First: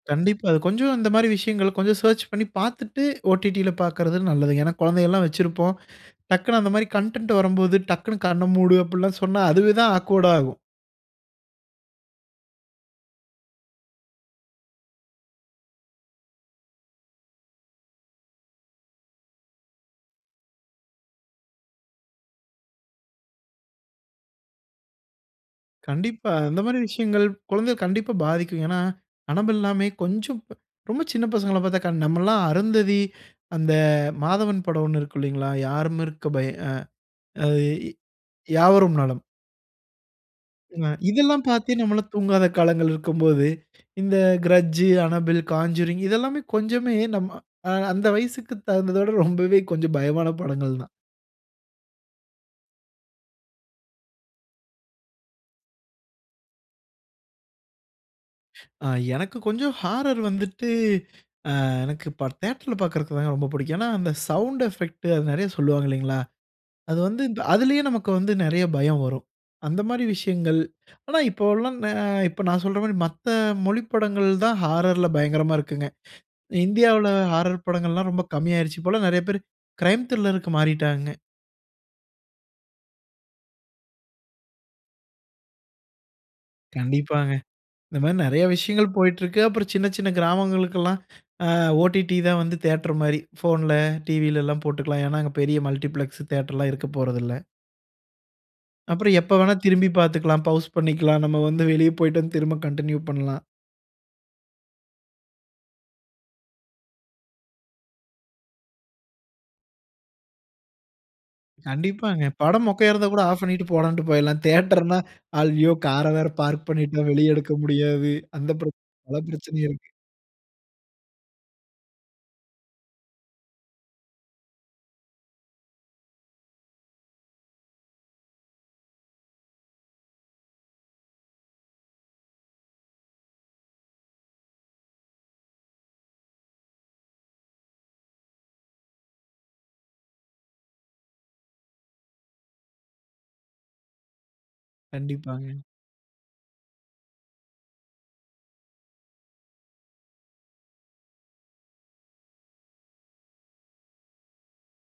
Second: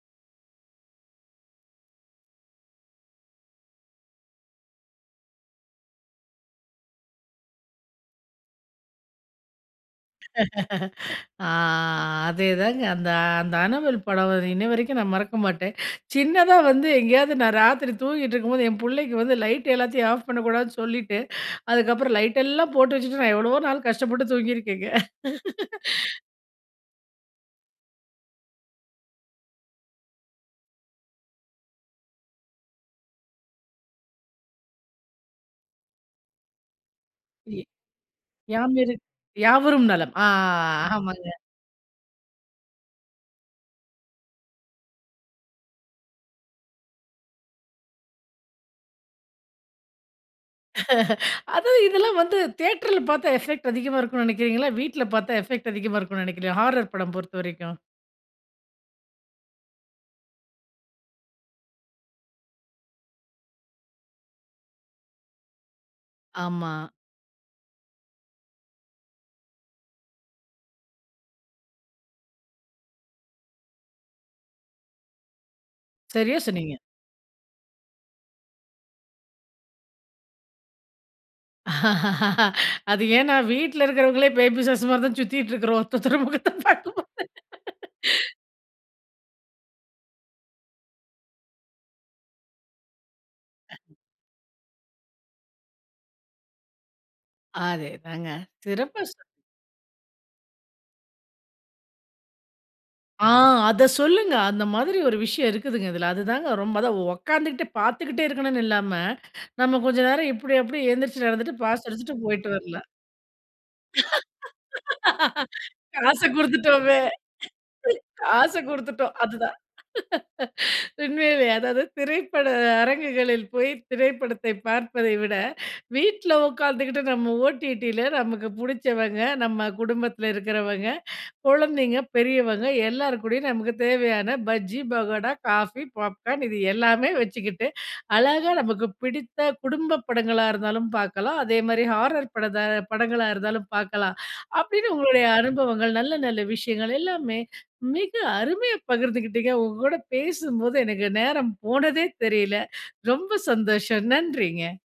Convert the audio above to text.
கண்டிப்பா, அது கொஞ்சம் இந்தமாரி விஷயங்கள கொஞ்சம் சர்ச் பண்ணி பார்த்துட்டு, ஓடிடி ல பார்க்கிறது நல்லதுங்க. ஏன்னா, குழந்தைகள்லாம் வச்சிருப்போம். டக்குன்னு அந்தமாரி கன்டன்ட் வரும்போது டக்குன்னு கண்ண மூடு அப்புட்லாம் சொன்னா, அதுவே தான் ஆக்வேர்டா ஆகும். ஆ, அதே தாங்க. அந்த, அந்த "அனபெல்" படம் வந்து இன்னிவரைக்கும் நான் மறக்க மாட்டேன். சின்னதா வந்து, எங்கேயாவது நான் ராத்திரி தூங்கிட்ருக்கும் போது என் புள்ளைக்கு வந்து, லைட் எல்லாத்தயும் ஆஃப் பண்ணக் கூடாதுன்னு சொல்லிட்டு, அதுக்கு அப்புறம் லைட் எல்லாம் போட்டு வச்சிட்டு, நான் எவ்வளவோ நாள் கஷ்டப்பட்டு தூங்கிருக்கேங்க. கண்டிப்பா. அந்தமாரி விஷயங்கள், குழந்தைய கண்டிப்பா பாதிக்கும். ஏன்னா அனபெல்லாமே கொஞ்சம், ரொம்ப சின்ன பசங்கள பாத்தா, கண் நம்ம எல்லாம் அருந்ததி, அந்த மாதவன் படம் 1 இருக்கும் இல்லேங்களா! யாரும் இருக்க பய ஆ அது யே யாம் இரு யாவரும் நலம். யாவரும் நலம், ஆ அ ஆமாங்க. இதெல்லாம் பாத்து நம்மலாம் தூங்காத காலங்கள் இருக்கும் போது, இந்த கிரட்ஜ், அனபெல், கான்ஜூரிங். இதெல்லாமே கொஞ்சமே நம்ம, அ அந்த வயசுக்கு தகுந்தத விட ரொம்பவே கொஞ்சம் பயமான படங்கள் தான். அது இதுலாம் வந்து, தியேட்டர்ல பாத்தா எஃபெக்ட் அதிகமா இருக்குன்னு நெனைக்றீங்களா? வீட்டுல பாத்தா எஃபெக்ட் அதிகமா இருக்குன்னு நெனைக்றீங்களா ஹாரர் படம் பொறுத்தவரைக்கும். ஆ எனக்கு கொஞ்சம் ஹாரர் வந்துட்டு, அ எனக்கு இப்ப தியேட்டர் ல பாக்றதுக்கு வேணா ரொம்ப புடிக்கும். ஏன்னா அந்த சவுண்ட் எபெக்ட், அது நிறைய சொல்லுவாங்க இல்லேங்களா! ஆமா. அது வந்து இந்த அதிலயே நமக்கு வந்து நிறைய பயம் வரும். அந்தமாரி விஷயங்கள். ஆனா இப்பவுல்லாம், நே இப்ப நான் சொல்றமாரி மத்த மொழிப் படங்கள் தான் ஹாரர்ல பயங்கரமா இருக்குங்க. சரியா சொன்னீங்க. இந்தியால ஹாரர் படங்கள்லாம் ரொம்ப கம்மி ஆயிருச்சு. இப்பலாம் நிறைய பேரு க்ரைம் த்ரில்லர்க்கு மாறிட்டாங்க. அது ஏன்னா, வீட்ல இருக்றவங்களே பேய் பிசாசுமாரி தான் சுத்திக்ட்ருக்கிறோம். ஒருத்தர் ஒருத்தர முகத்த பாக்கும் போது. கண்டிப்பாங்க. இந்தமாரி நறைய விஷயங்கள் போயிட்ருக்கு. அப்பறம் சின்ன, சின்ன கிராமங்களுக்குலாம், அ ஓடிடி தான் வந்து தியேட்டர்மாரி ஃபோன்ல, டிவிலலாம் போட்டுக்கலாம். ஏன்னா, அங்க பெரிய மல்டிப்ளக்ஸ் தியேட்டர்லாம் இருக்கப் போறது இல்ல. அதே தாங்க. சிறப்பா அப்புறம் சொ எப்ப வேணா திரும்பிப் பாத்துக்கலாம், ப்பவுஸ் பண்ணிக்கலாம், நம்ம வந்து வெளிய போயிட்டு வந்து திரும்ப கண்டினியூ ஆ, பண்லாம். அத சொல்லுங்க, அந்த மாதிரி ஒரு விஷயம் இருக்குதுங்க இதுல. அதுதாங்க ரொம்ப அதாம் உட்கார்ந்துக்கிட்டு பார்த்துக்கிட்டே இருக்கணுன்னு இல்லாம, நம்ம கொஞ்ச நேரம் இப்படி அப்பிடி எந்திரிச்சு நடந்துட்டு, பாஸ் அடிச்சுட்டு கண்டிப்பாங்க. போயிட்டு படம் வரலாம். மொக்கையா இருந்தா கூட ஆஃப் பண்ணிட்டு போடான்னு போயிட்லாம். தியேட்டர்ன்னா, அய்யோ! கார காச வேற பார்க் குடுத்துட்டோமே, பண்ணிட்டோம். வெளிய எடுக்க முடியாது. அந்த காச பிரச்சன, குடுத்துட்டோம் பல அதுதான். பிரச்சினையே இருக்கு. உண்மைலேயே! அதாவது திரைப்பட அரங்குகளில் போய் திரைப்படத்தைப் பார்ப்பதைவிட, வீட்ல உட்கார்ந்துக்கிட்டு நம்ம ஓடிடி ல நமக்கு புடிச்சவங்க, நம்ம குடும்பத்தில இருக்கிறவங்க, குழந்தைங்க பெரியவங்க எல்லார்க்கூடயும் நமக்கு தேவையான பஜ்ஜி, பக்கோடா, காபி, பாப்கார்ன் இது எல்லாமே வச்சுக்கிட்டு, அழகா நமக்கு புடித்த குடும்ப படங்களா இருந்தாலும் பாக்கலாம். அதேமாரி ஹாரர் படத்த படங்களா இருந்தாலும் பாக்கலாம். அப்பிடின்னு உங்களுடைய கண்டிப்பாங்க. அனுபவங்கள், நல்ல நல்ல விஷயங்கள் எல்லாமே, மிக அருமையா பகிர்ந்துக்கிட்டீங்க. உங்ககூட பேசும்போது எனக்கு நேரம் போனதே தெரியல. ரொம்ப சந்தோஷம், நன்றிங்க.